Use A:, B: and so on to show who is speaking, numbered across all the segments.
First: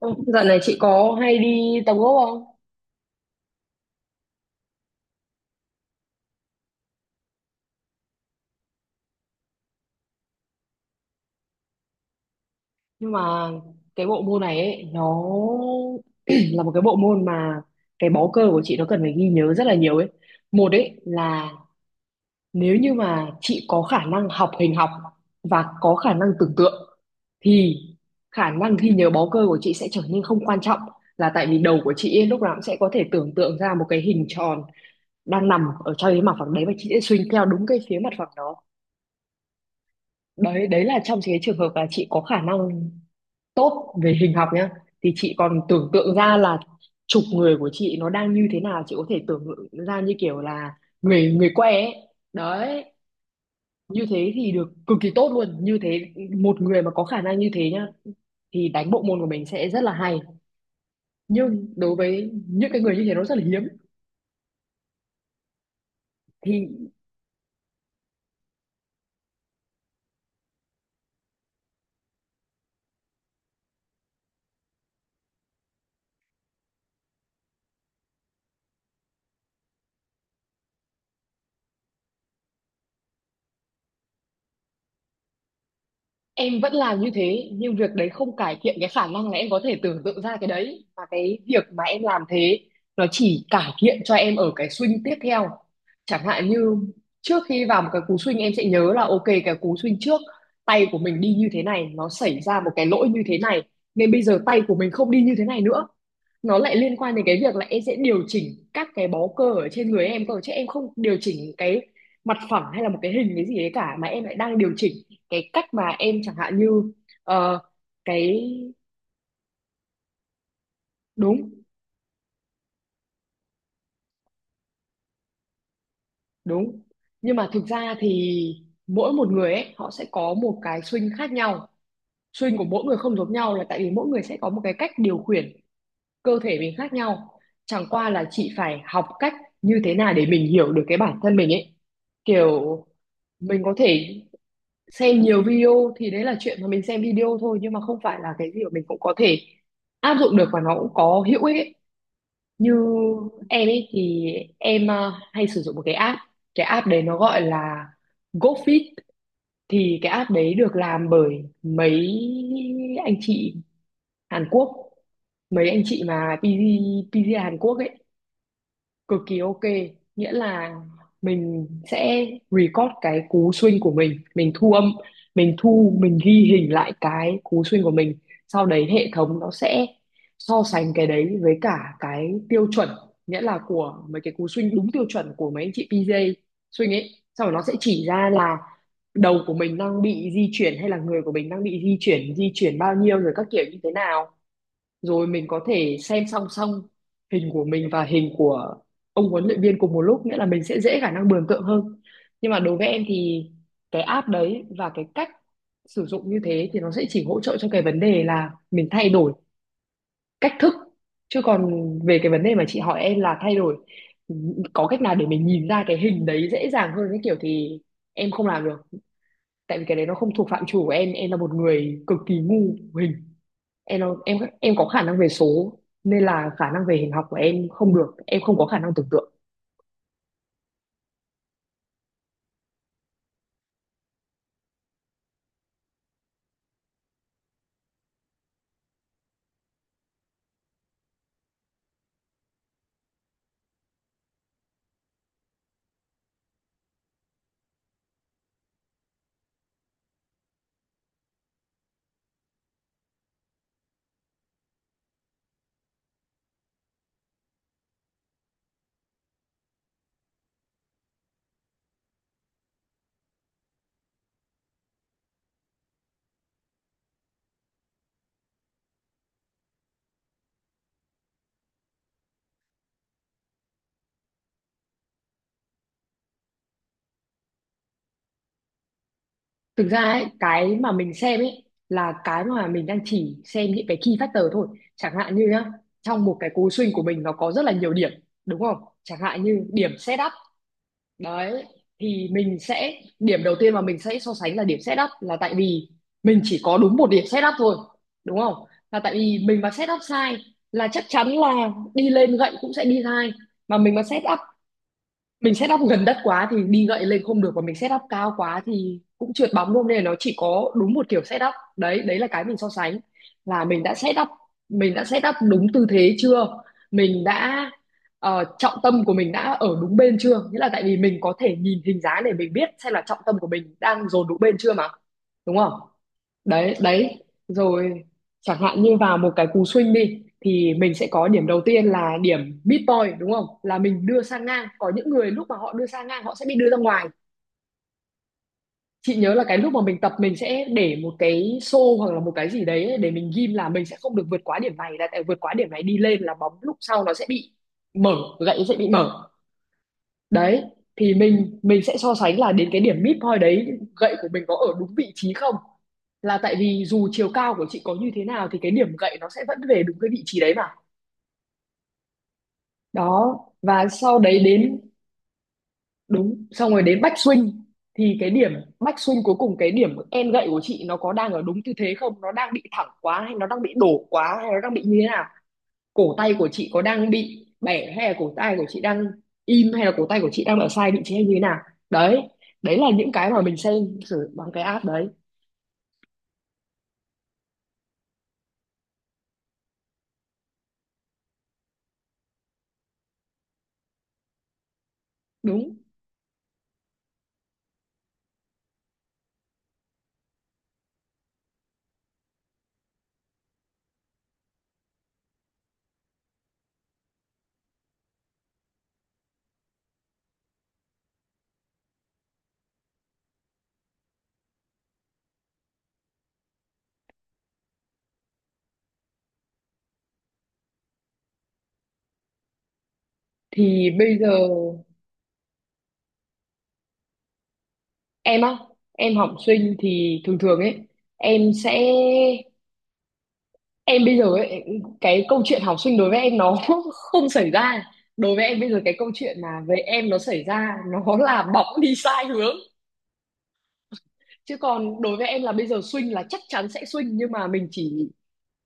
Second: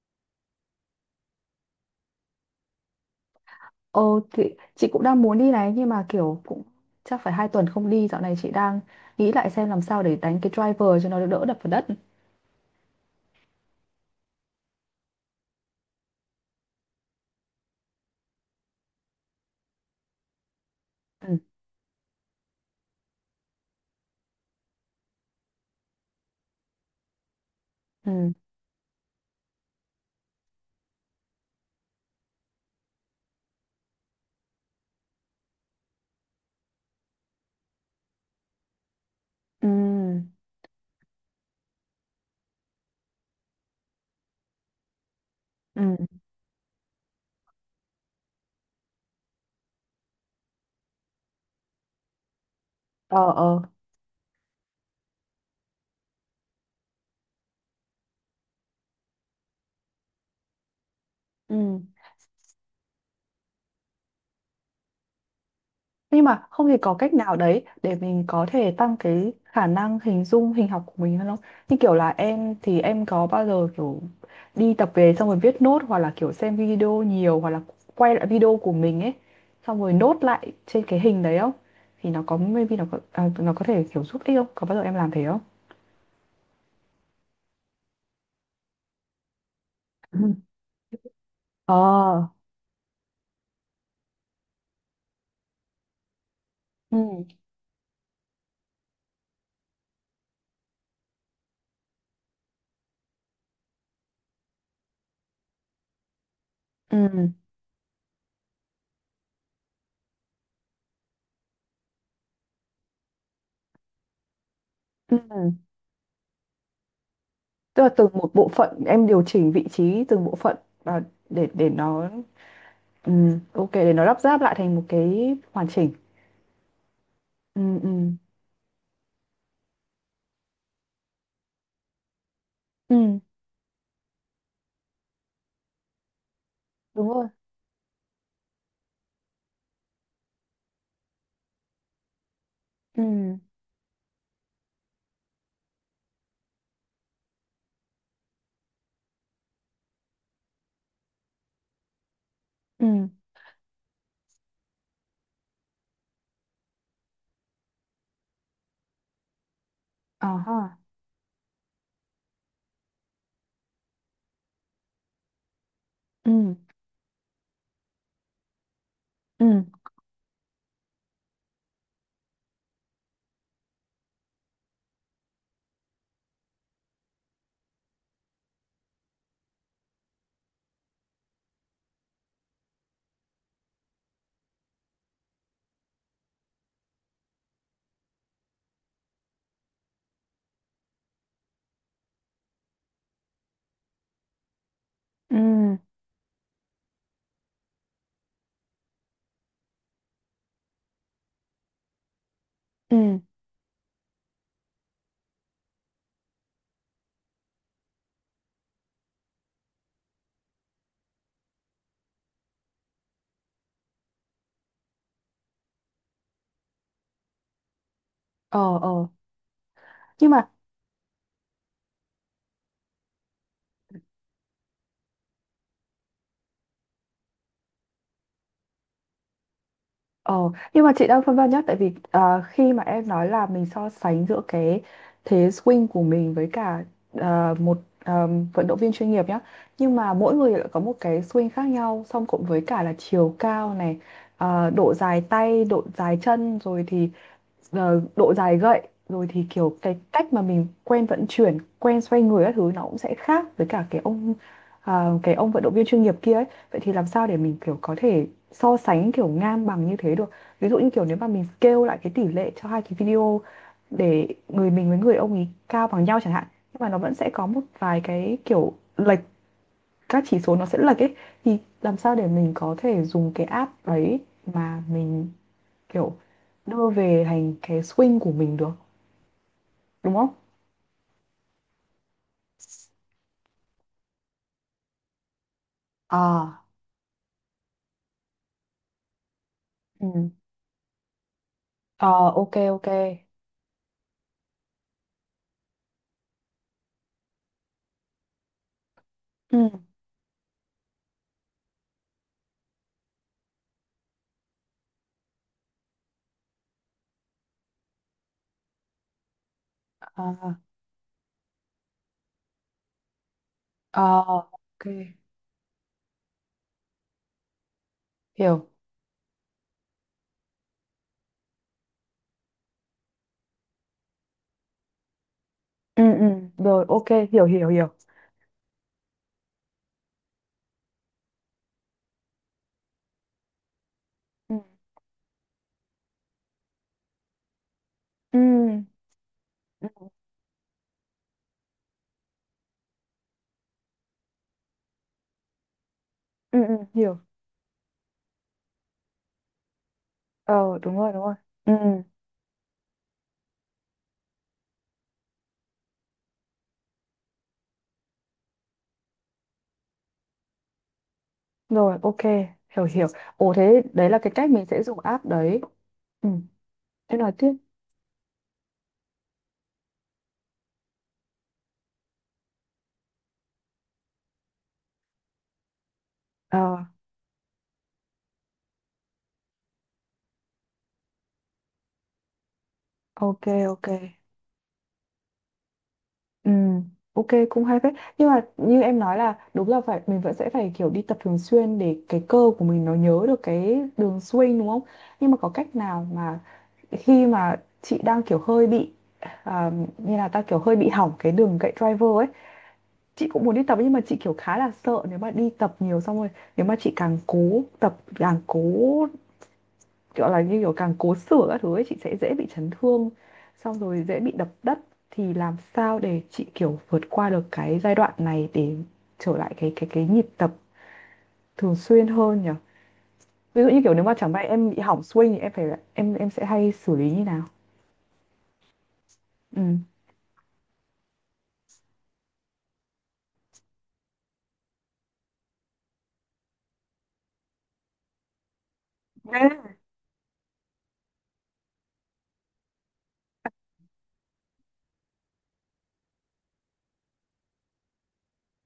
A: Ừ, Dạo này chị có hay đi tập gốc không?
B: Ồ, thì chị cũng đang muốn đi này, nhưng mà kiểu cũng chắc phải 2 tuần không đi. Dạo này chị đang nghĩ lại xem làm sao để đánh cái driver cho nó đỡ đập vào đất.
A: Nhưng mà cái bộ môn này ấy, nó là một cái bộ môn mà cái bó cơ của chị nó cần phải ghi nhớ rất là nhiều ấy. Một ấy
B: Ừ.
A: là nếu như mà chị có khả năng học hình học và có khả năng tưởng tượng thì
B: Ừ.
A: khả năng ghi nhớ bó cơ của chị sẽ trở nên không quan trọng, là tại vì đầu của chị ấy, lúc nào cũng sẽ có thể tưởng tượng ra một cái hình tròn đang nằm ở trong cái mặt phẳng đấy, và chị sẽ swing theo đúng cái phía mặt phẳng đó.
B: Ừ.
A: Đấy. Đấy là trong cái trường hợp là chị có khả năng tốt về hình học nhá, thì chị còn tưởng
B: Ừ.
A: tượng ra là chụp người của chị nó đang như thế nào, chị có thể tưởng tượng ra như kiểu là người người que ấy. Đấy,
B: Ờ, ờ.
A: như thế thì được cực kỳ tốt luôn. Như thế một người mà có khả năng như thế nhá thì đánh bộ môn của mình sẽ rất là hay,
B: Ừ.
A: nhưng đối với những cái người như thế nó rất là hiếm.
B: Nhưng mà
A: Thì
B: không thì có cách nào đấy để mình có thể tăng cái khả năng hình dung hình học của mình hơn không? Như kiểu là em, thì em có bao giờ kiểu đi tập về xong rồi viết nốt, hoặc là kiểu xem video nhiều, hoặc là quay lại video của mình ấy, xong rồi nốt lại trên cái hình đấy không? Thì nó có maybe nó có, à, nó có thể kiểu giúp ích không? Có bao giờ em làm thế không?
A: em vẫn làm như thế, nhưng việc đấy không cải thiện cái khả năng là em có thể tưởng tượng ra
B: Ừ.
A: cái đấy, và cái việc
B: Ờ.
A: mà em làm thế nó chỉ cải thiện cho em ở cái swing tiếp theo. Chẳng hạn như
B: Ừ.
A: trước khi vào một cái cú swing em sẽ nhớ là ok cái cú swing trước tay của mình đi như thế này, nó xảy ra một cái lỗi như thế này, nên bây giờ tay của mình không đi như thế này nữa. Nó lại liên quan đến
B: Ừ.
A: cái việc là em sẽ điều chỉnh các cái bó cơ ở trên người em cơ, chứ em không điều chỉnh cái mặt phẳng hay là một cái hình cái gì đấy cả, mà em lại đang điều chỉnh
B: Ừ.
A: cái cách mà em, chẳng hạn như ờ,
B: Tức là từng một
A: cái.
B: bộ phận, em điều chỉnh vị trí từng bộ phận và để
A: Đúng.
B: để nó, ừ, ok, để nó lắp ráp lại thành một cái hoàn chỉnh.
A: Đúng, nhưng mà
B: Ừ,
A: thực
B: ừ,
A: ra thì mỗi một người ấy họ sẽ có một cái swing khác nhau, swing của mỗi người không
B: ừ,
A: giống nhau, là tại vì mỗi người sẽ có một cái cách điều khiển cơ thể mình khác
B: đúng rồi.
A: nhau. Chẳng qua là chị phải học cách như thế nào để mình hiểu được cái bản thân mình ấy, kiểu
B: Ừ,
A: mình có thể xem nhiều video thì đấy là chuyện mà mình xem video thôi, nhưng mà không phải là cái gì mà mình cũng có thể áp dụng được và nó cũng có hữu ích ấy. Như
B: ừ,
A: em ấy thì em hay sử dụng một cái app, cái app đấy nó gọi là GoFit. Thì cái
B: ờ
A: app đấy được
B: ha.
A: làm bởi mấy anh chị Hàn Quốc, mấy anh chị mà
B: Ừ,
A: PG Hàn Quốc ấy, cực kỳ ok.
B: ừ,
A: Nghĩa là mình sẽ record cái cú swing của mình thu âm, mình ghi hình lại cái cú swing của mình, sau đấy hệ thống nó sẽ so sánh cái đấy với cả cái tiêu chuẩn, nghĩa là của mấy cái cú swing đúng tiêu chuẩn của mấy anh chị PJ swing ấy. Sau đó nó sẽ chỉ ra là đầu của mình đang bị di chuyển hay là người của mình đang bị di chuyển, di chuyển bao nhiêu rồi các kiểu như thế nào, rồi
B: ừ,
A: mình có thể xem song song hình của mình và hình của ông huấn luyện viên cùng một lúc, nghĩa là mình sẽ dễ khả năng mường tượng hơn. Nhưng mà đối với em
B: ừ.
A: thì cái app đấy và cái cách sử dụng như thế thì nó sẽ chỉ hỗ trợ cho cái vấn đề là mình thay đổi cách thức, chứ còn về cái vấn đề mà chị hỏi em là thay đổi, có cách nào để mình nhìn ra cái hình đấy dễ dàng hơn cái kiểu, thì em không làm
B: Ờ,
A: được.
B: ờ.
A: Tại vì cái đấy nó không
B: Nhưng mà,
A: thuộc phạm trù của em là một người cực kỳ ngu hình. Em có khả năng về số, nên là khả năng về hình học của em không được, em không có khả năng tưởng tượng.
B: ờ, nhưng mà chị đang phân vân nhá, tại vì khi mà em nói là mình so sánh giữa cái thế swing của mình với cả, một, ờ, vận động viên chuyên nghiệp nhá, nhưng mà mỗi người lại có một cái swing khác nhau, song cộng với cả là chiều cao này, độ dài tay, độ dài chân, rồi thì giờ độ dài gậy, rồi thì kiểu cái cách mà mình quen vận chuyển, quen xoay người các thứ, nó cũng sẽ khác với cả cái ông vận động viên chuyên nghiệp kia ấy. Vậy thì làm sao để mình kiểu có thể so sánh kiểu ngang bằng như thế được? Ví dụ như kiểu nếu mà mình scale lại cái tỷ lệ cho hai cái video để người mình với người ông ấy cao bằng nhau chẳng hạn, nhưng mà nó vẫn sẽ có một vài cái kiểu lệch, các chỉ số nó sẽ lệch ấy, thì làm sao để mình có thể dùng cái app đấy mà mình kiểu đưa về thành cái swing của mình được,
A: Thực ra
B: đúng
A: ấy,
B: không?
A: cái mà mình xem ấy là cái mà mình đang chỉ xem những cái key factor thôi. Chẳng hạn như nhá, trong một cái
B: À.
A: cú swing của mình nó có rất là nhiều điểm, đúng không? Chẳng hạn như điểm
B: Ừ.
A: setup đấy,
B: Ờ,
A: thì
B: ok
A: mình
B: ok.
A: sẽ điểm đầu tiên mà mình sẽ so sánh là điểm setup, là tại vì mình chỉ có đúng một điểm setup thôi, đúng không? Là tại vì
B: Ừ.
A: mình mà setup sai là chắc chắn là đi lên gậy cũng sẽ đi sai. Mà mình mà set up Mình set up gần đất quá thì đi gậy lên không được, và mình set up cao quá thì cũng trượt bóng luôn, nên là nó
B: Ờ,
A: chỉ có đúng một kiểu set up đấy. Đấy là cái mình so sánh, là mình đã
B: ờ,
A: set up
B: ok,
A: mình đã set up đúng tư thế chưa, mình đã
B: hiểu.
A: trọng tâm của mình đã ở đúng bên chưa, nghĩa là tại vì mình có thể nhìn hình dáng để mình biết xem là trọng tâm của mình đang dồn đúng bên chưa mà, đúng không?
B: Ừ, ừ,
A: Đấy.
B: rồi ok,
A: Đấy
B: hiểu hiểu hiểu.
A: rồi. Chẳng hạn như vào một cái cú swing đi thì mình sẽ có điểm đầu tiên là điểm mid point, đúng không? Là mình đưa sang
B: Ừ,
A: ngang, có những người lúc mà họ đưa sang ngang họ sẽ bị đưa ra ngoài.
B: ừ,
A: Chị nhớ là cái lúc mà mình
B: ừ,
A: tập mình sẽ để một cái xô hoặc là một cái gì đấy để mình ghim là mình sẽ không được vượt quá điểm này, là tại vượt quá điểm này đi lên là bóng
B: ừ,
A: lúc
B: ừ,
A: sau nó
B: hiểu.
A: sẽ bị mở, gậy sẽ bị mở. Đấy.
B: Ờ, đúng rồi
A: Thì
B: đúng rồi.
A: mình
B: Ừ,
A: mình sẽ so sánh là đến cái điểm mid point đấy gậy của mình có ở đúng vị trí không, là tại vì dù chiều cao của chị có như thế nào thì cái điểm gậy nó sẽ vẫn về đúng cái vị trí đấy mà.
B: rồi ok, hiểu hiểu.
A: Đó,
B: Ồ, thế
A: và
B: đấy
A: sau
B: là cái
A: đấy
B: cách mình
A: đến.
B: sẽ dùng app đấy. Ừ,
A: Đúng, xong rồi đến back
B: thế nói
A: swing,
B: tiếp.
A: thì cái điểm back swing cuối cùng cái điểm end gậy của chị nó có đang ở đúng tư thế không, nó đang bị thẳng quá hay nó đang bị đổ quá hay nó đang bị như thế nào, cổ tay của chị có
B: Ờ,
A: đang bị bẻ hay là cổ tay của chị đang im hay là cổ tay của chị đang ở sai vị trí hay như thế nào. Đấy. Đấy là những cái mà
B: ok
A: mình xem
B: ok.
A: thử bằng cái app đấy.
B: Ừ, ok, cũng hay phết, nhưng mà như em nói là đúng là phải mình vẫn sẽ phải kiểu đi tập thường xuyên để cái cơ của mình nó nhớ được cái đường swing, đúng không? Nhưng mà có
A: Đúng.
B: cách nào mà khi mà chị đang kiểu hơi bị, à, như là ta kiểu hơi bị hỏng cái đường gậy driver ấy, chị cũng muốn đi tập, nhưng mà chị kiểu khá là sợ nếu mà đi tập nhiều xong rồi, nếu mà chị càng cố tập, càng cố kiểu là, như kiểu càng cố sửa các thứ ấy, chị sẽ dễ bị chấn thương, xong rồi dễ bị đập đất. Thì làm sao để chị kiểu vượt qua được cái giai đoạn này để trở lại cái nhịp tập thường xuyên hơn nhỉ? Ví dụ như
A: Thì
B: kiểu nếu mà
A: bây giờ
B: chẳng may em bị hỏng swing thì em phải, em sẽ hay xử lý như nào?
A: em á, em học sinh
B: Ừ.
A: thì thường thường ấy, em sẽ em bây giờ ấy, cái câu chuyện học sinh đối với em nó không xảy ra. Đối với em bây giờ cái câu chuyện
B: Đấy,
A: mà về em nó xảy ra nó là bóng đi sai hướng, chứ còn đối với em là bây giờ swing là chắc chắn sẽ swing, nhưng mà mình chỉ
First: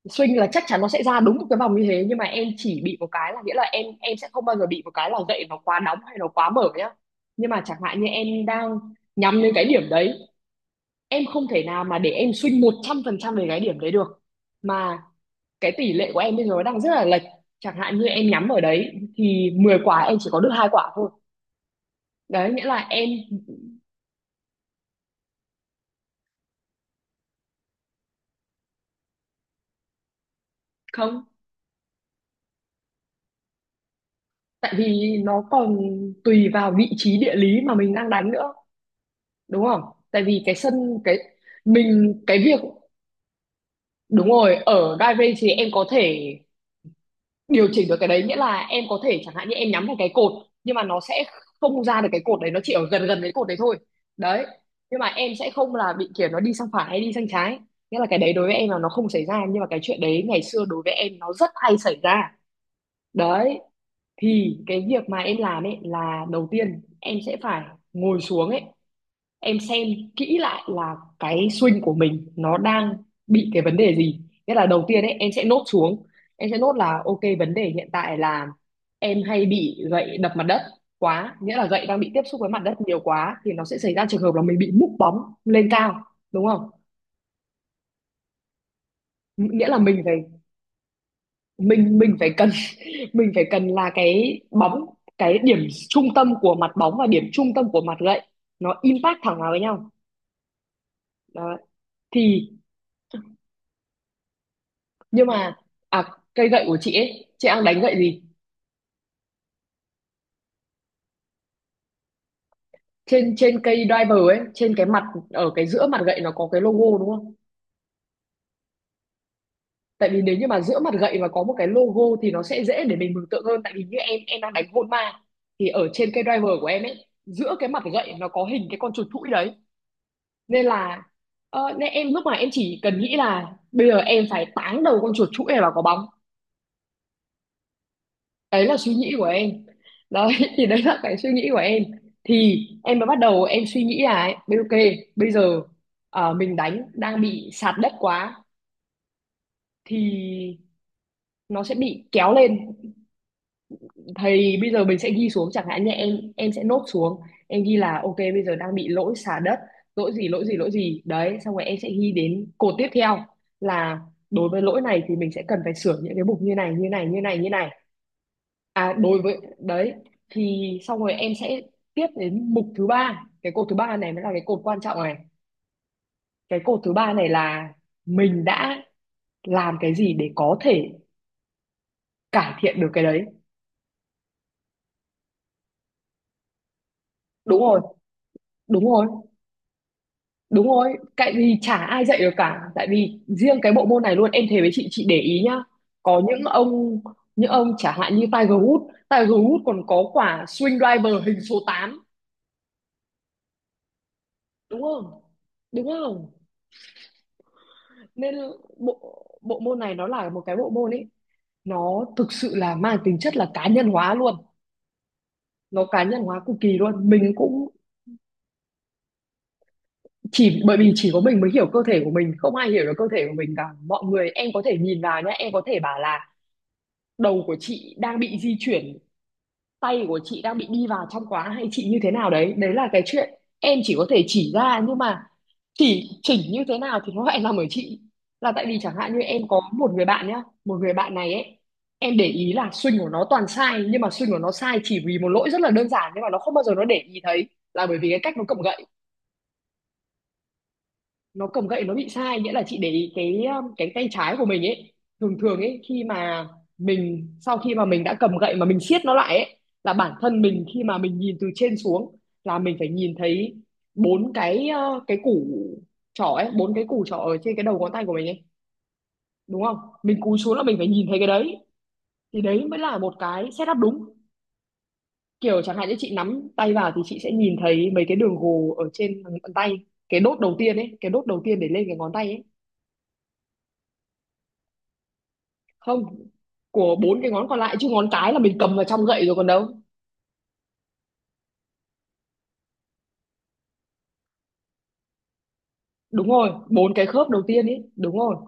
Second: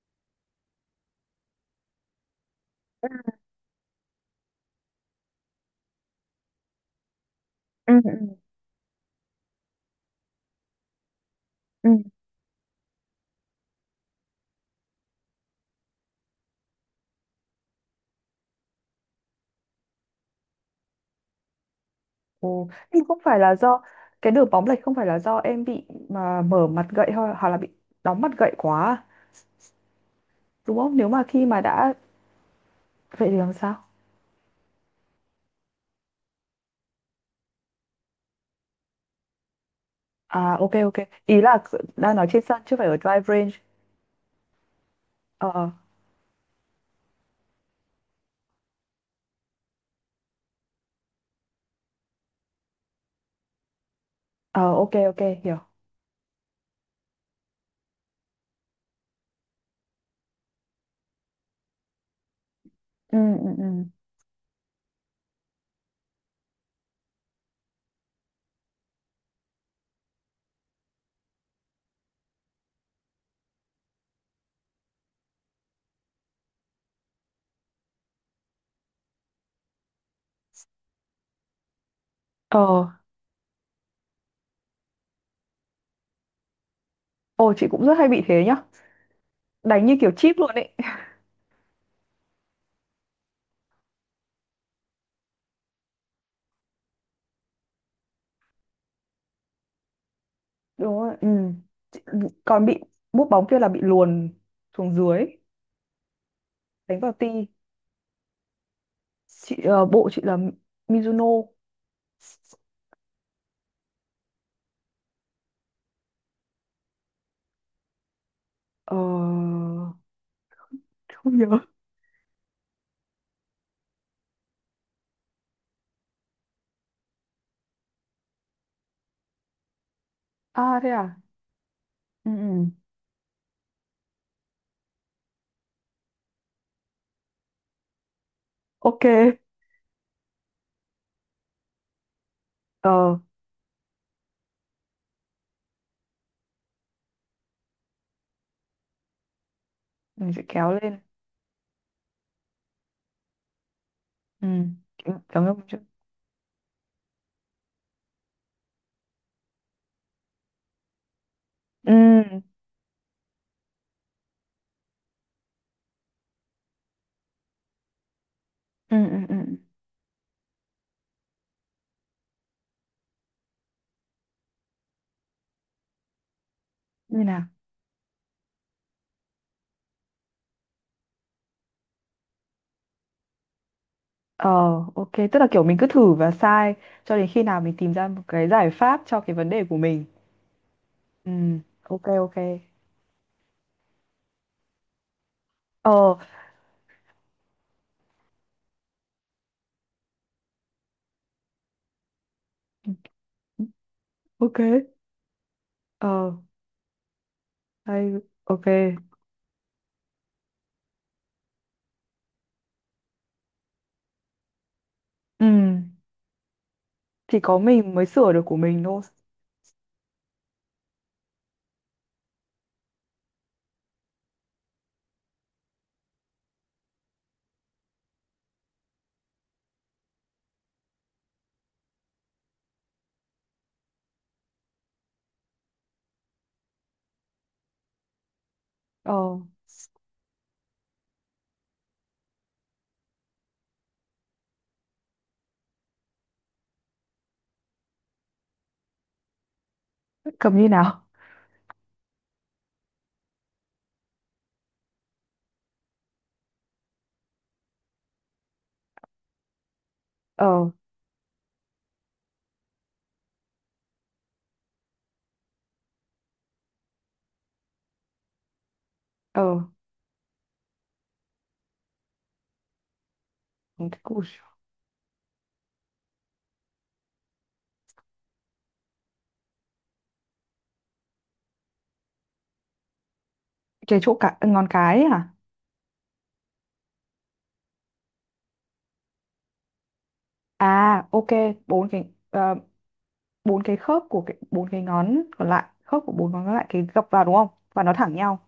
A: swing là chắc chắn nó sẽ ra đúng một cái vòng như thế, nhưng mà em chỉ bị một cái là, nghĩa là em sẽ không bao giờ bị một cái là gậy nó quá đóng hay nó quá mở nhá. Nhưng mà chẳng
B: ừ,
A: hạn như em đang nhắm đến cái điểm đấy, em không thể nào
B: ừ.
A: mà để em swing 100% về cái điểm đấy được. Mà cái tỷ lệ của em bây giờ nó đang rất là lệch, chẳng hạn như em nhắm ở đấy thì 10 quả em chỉ có được hai quả thôi. Đấy, nghĩa
B: Ồ,
A: là
B: nhưng
A: em
B: không phải là do cái đường bóng lệch, không phải là do em bị mà mở mặt gậy hoặc là bị đóng mặt gậy quá à? Đúng không, nếu mà
A: không.
B: khi mà đã, vậy thì làm sao?
A: Tại vì nó còn tùy vào vị trí địa lý mà mình đang đánh nữa, đúng không? Tại
B: À,
A: vì cái sân,
B: ok ok.
A: cái
B: Ý là đang
A: mình,
B: nói trên
A: cái việc.
B: sân chứ phải ở drive range.
A: Đúng rồi, ở Drive Range thì
B: Ờ,
A: em
B: ờ.
A: có thể điều chỉnh được cái đấy, nghĩa là em có thể chẳng hạn như em nhắm vào cái cột, nhưng mà nó sẽ không ra được cái cột đấy, nó chỉ ở gần gần cái cột đấy thôi. Đấy.
B: Ờ, ok
A: Nhưng mà
B: ok,
A: em sẽ
B: hiểu.
A: không là bị kiểu nó đi sang phải hay đi sang trái. Nghĩa là cái đấy đối với em là nó không xảy ra, nhưng mà cái chuyện đấy ngày xưa đối với em nó rất hay xảy ra.
B: Ừ. Ừ.
A: Đấy.
B: Ừ.
A: Thì cái việc mà em làm ấy là đầu tiên em sẽ phải ngồi xuống ấy em xem kỹ lại là cái swing của mình nó đang bị cái vấn đề gì, nghĩa là đầu tiên ấy em sẽ nốt xuống, em sẽ nốt là ok vấn đề hiện tại là em hay bị gậy đập mặt đất quá, nghĩa là gậy đang bị tiếp xúc với mặt đất
B: Ờ,
A: nhiều quá thì nó sẽ xảy ra trường hợp là mình bị múc bóng lên cao, đúng không?
B: ồ, chị cũng rất hay bị thế nhá.
A: Nghĩa là
B: Đánh như
A: mình
B: kiểu
A: phải
B: chip luôn ấy.
A: mình phải cần mình phải cần là cái bóng, cái điểm trung tâm của mặt bóng và điểm trung tâm của mặt gậy nó impact thẳng vào với nhau.
B: Đúng rồi, ừ.
A: Đó.
B: Chị.
A: Thì
B: Còn bị búp bóng kia là bị luồn xuống
A: nhưng
B: dưới,
A: mà à, cây gậy của chị
B: đánh vào
A: ấy
B: ti.
A: chị đang đánh gậy gì?
B: Chị, bộ chị là Mizuno.
A: Trên trên cây driver ấy, trên cái mặt, ở cái giữa mặt gậy nó có cái logo đúng không,
B: Ờ,
A: tại vì nếu như mà giữa mặt gậy mà
B: không
A: có một
B: nhớ.
A: cái logo thì nó sẽ dễ để mình mường tượng hơn, tại vì như em đang đánh hôn ma thì ở trên cây driver của em ấy giữa cái mặt gậy nó có hình cái con chuột thủi đấy, nên
B: À, thế
A: là
B: à.
A: ờ, nên em lúc
B: Ừ,
A: mà em
B: ừ.
A: chỉ cần nghĩ là bây giờ em phải táng đầu con chuột thủi này vào quả bóng, đấy là suy
B: Ok.
A: nghĩ của em đấy. Thì đấy là cái suy nghĩ của em. Thì
B: Ờ,
A: em mới bắt đầu em suy nghĩ là ấy, ok bây giờ ờ, mình đánh đang bị sạt đất quá
B: mình sẽ
A: thì
B: kéo lên.
A: nó sẽ bị kéo lên,
B: Ừ.
A: thì bây giờ mình sẽ ghi
B: Kéo
A: xuống,
B: ngâm
A: chẳng
B: chứ.
A: hạn như em sẽ nốt xuống, em ghi là ok bây giờ đang bị lỗi sạt đất, lỗi gì lỗi gì lỗi gì đấy, xong rồi em sẽ ghi
B: Ừ.
A: đến cột tiếp theo là đối với lỗi này thì mình sẽ cần phải sửa những cái mục như này như này như này như này. À
B: Ừ, ừ,
A: đối với
B: ừ.
A: đấy thì xong rồi em sẽ tiếp đến mục thứ ba. Cái cột thứ ba này mới là cái cột quan trọng này. Cái cột thứ ba
B: Như
A: này
B: nào?
A: là mình đã làm cái gì để có thể cải thiện được cái đấy.
B: Ờ, ok, tức là kiểu mình cứ thử và sai cho đến khi
A: Đúng
B: nào mình
A: rồi,
B: tìm ra một cái giải
A: đúng
B: pháp
A: rồi,
B: cho cái vấn đề của mình.
A: đúng rồi. Tại
B: Ừ,
A: vì chả
B: ok
A: ai dạy được
B: ok.
A: cả. Tại vì riêng cái bộ môn này luôn, em thề với chị để ý nhá.
B: Ờ,
A: Có những ông chẳng hạn như Tiger Woods, Tiger Woods còn có quả swing driver hình số 8
B: ok.
A: đúng không? Đúng không?
B: Ờ, hay,
A: Nên
B: ok.
A: bộ bộ môn này nó là một cái bộ môn ấy, nó thực sự là mang tính chất là cá nhân hóa luôn,
B: Ừ,
A: nó cá nhân hóa cực kỳ luôn. Mình
B: thì có
A: cũng,
B: mình mới sửa được của mình thôi.
A: chỉ bởi vì chỉ có mình mới hiểu cơ thể của mình, không ai hiểu được cơ thể của mình cả. Mọi người, em có thể nhìn vào nhá, em có thể bảo là đầu của chị đang bị di chuyển, tay của chị đang bị đi vào trong quá, hay chị như thế nào đấy, đấy là cái chuyện em chỉ có thể chỉ ra, nhưng mà chỉ chỉnh như thế nào thì nó lại nằm ở chị. Là tại vì chẳng
B: Ờ,
A: hạn như em có một người bạn nhá, một người bạn này ấy, em để ý là swing của nó toàn sai, nhưng mà swing của nó sai chỉ vì một lỗi rất là đơn giản nhưng mà nó không bao giờ nó để ý thấy, là bởi vì cái cách nó cầm gậy,
B: cầm như nào?
A: nó cầm gậy nó bị sai. Nghĩa là chị để ý cái tay trái của mình ấy, thường thường ấy khi mà mình, sau khi mà mình đã cầm gậy mà mình siết nó lại ấy, là bản thân mình
B: Ờ,
A: khi mà mình nhìn từ trên xuống là mình phải nhìn thấy bốn cái củ trỏ ấy, bốn cái củ trỏ ở trên cái đầu ngón tay của mình ấy,
B: ờ.
A: đúng không, mình cúi xuống là mình phải nhìn thấy cái đấy, thì đấy mới là một cái setup đúng.
B: Ui,
A: Kiểu chẳng hạn như chị nắm tay vào thì chị sẽ nhìn thấy mấy cái đường gồ ở trên bàn tay, cái đốt đầu tiên ấy, cái đốt đầu tiên để lên cái ngón tay ấy.
B: cái chỗ cả ngón cái ấy hả?
A: Không, của bốn cái ngón còn lại chứ, ngón cái là mình cầm vào trong gậy rồi còn đâu.
B: À, ok, bốn cái, bốn cái khớp của cái bốn cái ngón còn lại, khớp của
A: Đúng
B: bốn ngón
A: rồi,
B: còn lại cái
A: bốn cái
B: gập vào,
A: khớp
B: đúng
A: đầu
B: không?
A: tiên ý,
B: Và nó thẳng
A: đúng rồi.
B: nhau.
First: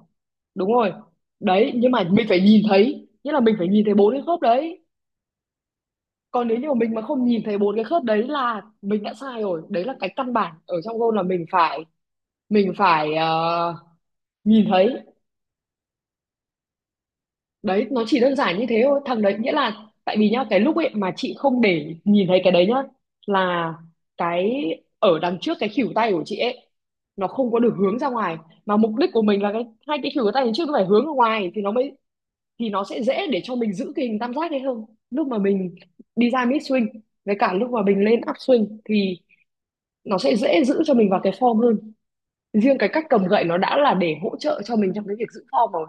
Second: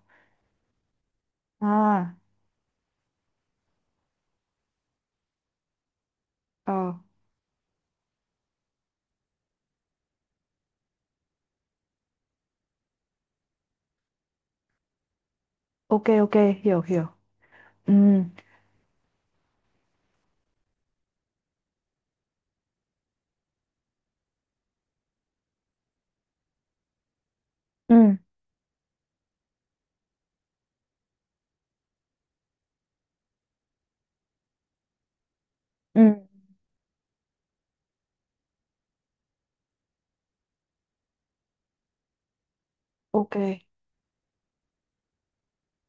A: Đúng rồi. Đấy, nhưng mà
B: À,
A: mình phải nhìn thấy, nghĩa là mình phải nhìn thấy bốn cái khớp đấy. Còn nếu như mà
B: ờ.
A: mình mà không nhìn thấy bốn cái khớp đấy là mình đã sai rồi. Đấy là cái căn bản ở trong gôn, là mình phải, mình phải ờ, nhìn thấy.
B: Ok ok, hiểu hiểu.
A: Đấy,
B: Ừ,
A: nó chỉ đơn giản như thế thôi. Thằng đấy, nghĩa là tại vì nhá, cái lúc ấy mà chị không để nhìn thấy cái đấy nhá, là cái ở đằng trước cái khỉu tay của chị ấy nó không có được hướng ra
B: ừ,
A: ngoài, mà mục đích của mình là cái hai cái khỉu tay đằng trước nó phải hướng ra ngoài thì nó mới, thì nó sẽ dễ để cho mình giữ cái hình tam giác ấy hơn, lúc mà mình
B: ừ,
A: đi ra mid swing với cả lúc mà mình lên up swing thì nó sẽ dễ giữ cho mình vào cái form hơn. Riêng cái cách cầm
B: ok.
A: gậy nó đã là để hỗ trợ cho mình trong cái việc giữ form rồi.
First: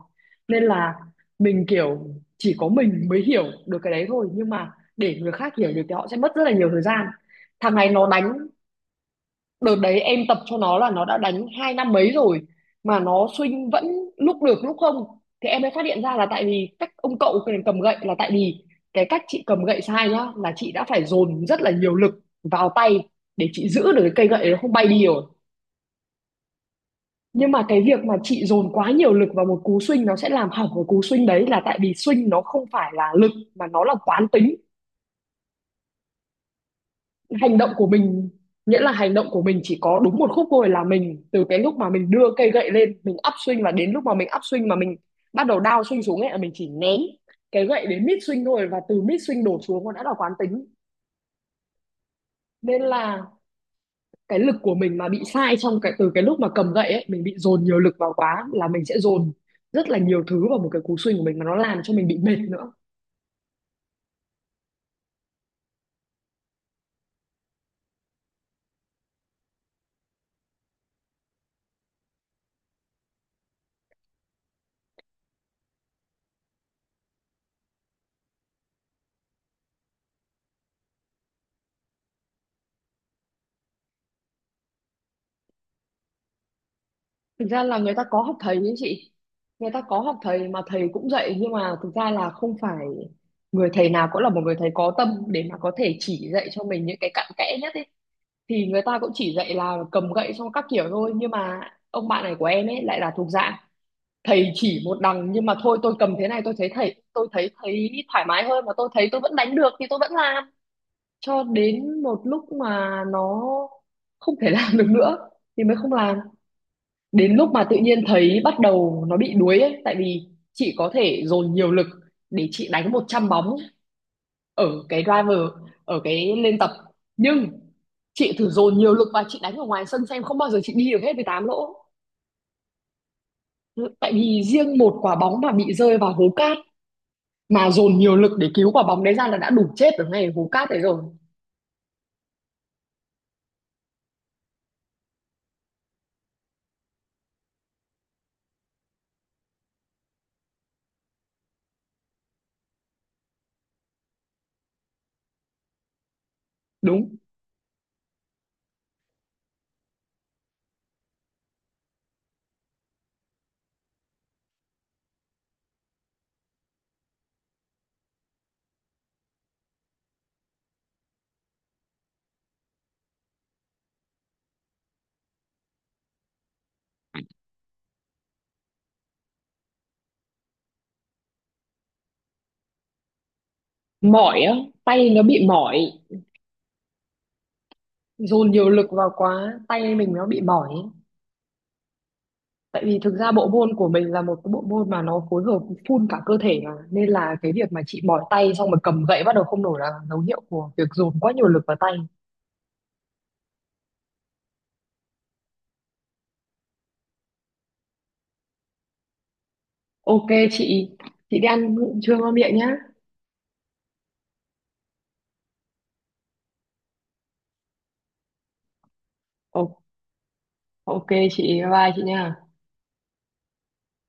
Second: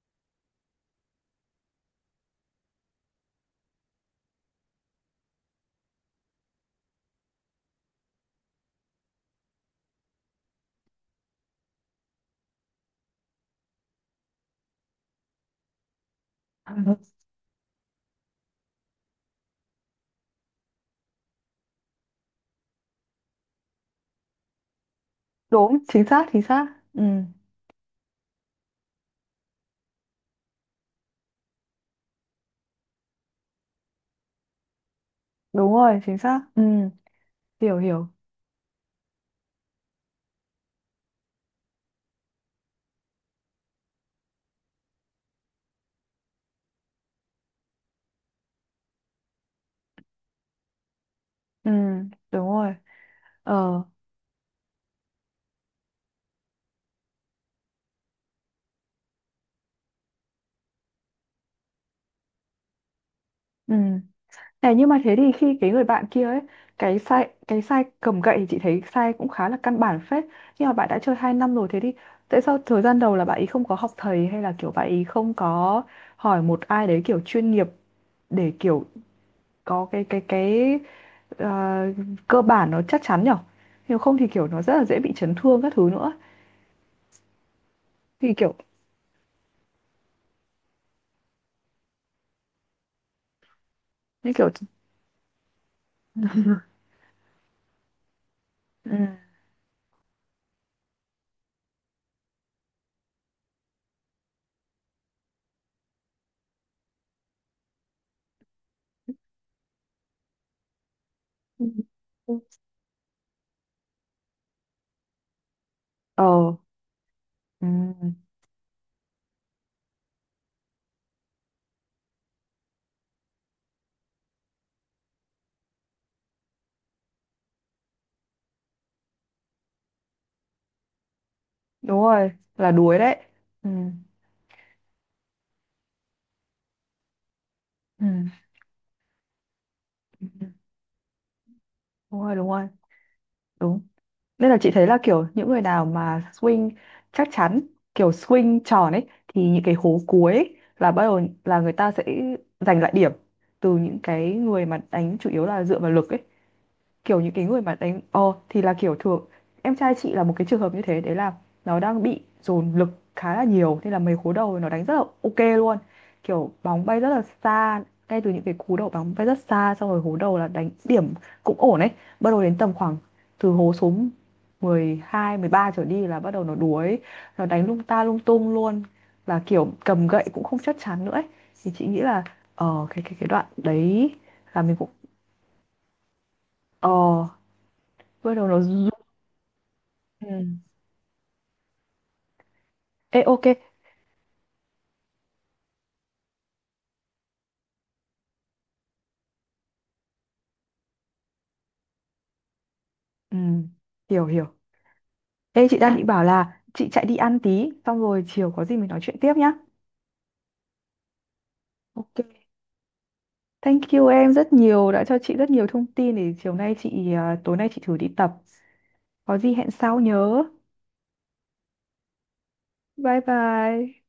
A: Nên là mình kiểu, chỉ có mình mới hiểu được cái đấy thôi, nhưng mà để người khác hiểu được thì họ sẽ mất rất là nhiều thời gian. Thằng này nó đánh, đợt đấy em tập cho nó là nó đã đánh 2 năm mấy rồi mà nó swing vẫn lúc được lúc không, thì em mới phát hiện ra là tại vì cách ông cậu cái này cầm gậy, là tại vì cái cách chị cầm gậy sai nhá, là chị đã phải dồn rất là nhiều lực vào tay để chị giữ được cái cây gậy nó không bay đi rồi,
B: Đúng, chính xác chính xác. Ừ,
A: nhưng mà cái việc mà chị dồn quá nhiều lực vào một cú swing nó sẽ làm hỏng cái cú swing đấy, là tại vì swing nó không phải là lực mà nó là quán tính.
B: đúng rồi, chính xác, ừ.
A: Hành động
B: Hiểu
A: của
B: hiểu,
A: mình, nghĩa là hành động của mình chỉ có đúng một khúc thôi, là mình từ cái lúc mà mình đưa cây gậy lên mình up swing, và đến lúc mà mình up swing mà mình bắt đầu down swing xuống ấy, là mình chỉ ném cái gậy đến mid swing thôi, và từ mid swing đổ xuống nó đã là quán tính.
B: ừ, đúng rồi,
A: Nên là
B: ờ,
A: cái lực của mình mà bị sai trong cái từ cái lúc mà cầm gậy ấy, mình bị dồn nhiều lực vào quá là mình sẽ dồn rất là nhiều thứ vào một cái cú swing của mình mà nó làm cho mình bị mệt nữa.
B: ừ. Này, nhưng mà thế thì khi cái người bạn kia ấy, cái sai cầm gậy, thì chị thấy sai cũng khá là căn bản phết, nhưng mà bạn đã chơi 2 năm rồi, thế thì tại sao thời gian đầu là bạn ấy không có học thầy, hay là kiểu bạn ấy không có hỏi một ai đấy kiểu chuyên nghiệp để kiểu có cái ờ, cơ bản nó chắc chắn nhở? Nếu không thì kiểu nó rất là dễ bị chấn thương các thứ nữa.
A: Thực ra là người ta có
B: Thì
A: học
B: kiểu,
A: thầy ấy chị, người ta có học thầy mà thầy cũng dạy, nhưng mà thực ra là không phải người thầy nào cũng là
B: như
A: một
B: kiểu,
A: người thầy có tâm để mà có thể chỉ dạy cho mình những cái cặn kẽ nhất ấy, thì người
B: ừ.
A: ta cũng chỉ dạy là cầm gậy xong các kiểu thôi, nhưng mà ông bạn này của em ấy lại là thuộc dạng thầy chỉ một đằng nhưng mà thôi tôi cầm thế này tôi thấy thầy, tôi thấy thấy thoải mái hơn mà tôi thấy tôi vẫn đánh được thì tôi vẫn làm, cho
B: Ừ.
A: đến một
B: Ừ.
A: lúc mà nó không thể làm được nữa thì mới không làm.
B: Ờ,
A: Đến lúc mà
B: ừ.
A: tự nhiên thấy bắt đầu nó bị đuối ấy, tại vì chị có thể dồn nhiều lực để chị đánh 100 bóng ở cái driver, ở cái lên tập, nhưng chị thử dồn nhiều lực và chị đánh ở ngoài sân xem, không bao giờ chị đi được hết 18 lỗ,
B: Đúng rồi, là đuối đấy, ừ.
A: tại vì riêng một quả bóng mà bị rơi vào hố cao mà dồn
B: Ừ.
A: nhiều lực để cứu quả bóng đấy ra là đã đủ chết ở ngay
B: Ừ,
A: hố cát đấy rồi.
B: đúng rồi đúng rồi, đúng. Nên là chị thấy là kiểu những người nào mà swing chắc chắn, kiểu swing tròn ấy, thì những cái hố cuối ấy, là bắt đầu là người ta sẽ giành lại điểm từ những cái người mà đánh chủ yếu là dựa vào lực ấy,
A: Đúng.
B: kiểu những cái người mà đánh, thì là kiểu thường, em trai chị là một cái trường hợp như thế đấy, là nó đang bị dồn lực khá là nhiều, nên là mấy cú đầu nó đánh rất là ok luôn, kiểu bóng bay rất là xa, ngay từ những cái cú đầu bóng bay rất xa, xong rồi hố đầu là đánh điểm cũng ổn ấy. Bắt đầu đến tầm khoảng từ hố số 12, 13 trở đi là bắt đầu nó đuối, nó đánh lung ta lung tung luôn, là kiểu cầm gậy cũng không chắc chắn nữa ấy. Thì chị nghĩ là, cái đoạn đấy
A: Mỏi á,
B: là mình cũng,
A: tay nó bị mỏi,
B: ờ, bắt đầu
A: dồn
B: nó.
A: nhiều lực vào quá tay mình nó
B: Ừ.
A: bị mỏi, tại vì thực
B: Ê,
A: ra
B: ok,
A: bộ môn của mình là một cái bộ môn mà nó phối hợp full cả cơ thể mà, nên là cái việc mà chị mỏi tay xong rồi cầm gậy bắt đầu không nổi là dấu hiệu của việc dồn quá nhiều lực vào tay.
B: ừ. Hiểu hiểu. Ê, chị đang định bảo là chị chạy đi ăn tí, xong rồi chiều có gì mình nói chuyện tiếp nhá.
A: Ok chị đi ăn trưa
B: Ok.
A: ngon miệng nhá.
B: Thank you em rất nhiều, đã cho chị rất nhiều thông tin. Để chiều nay chị, à, tối nay chị thử đi tập. Có gì
A: Ồ,
B: hẹn sau nhớ.
A: ok, chị bye bye chị nha.
B: Bye bye.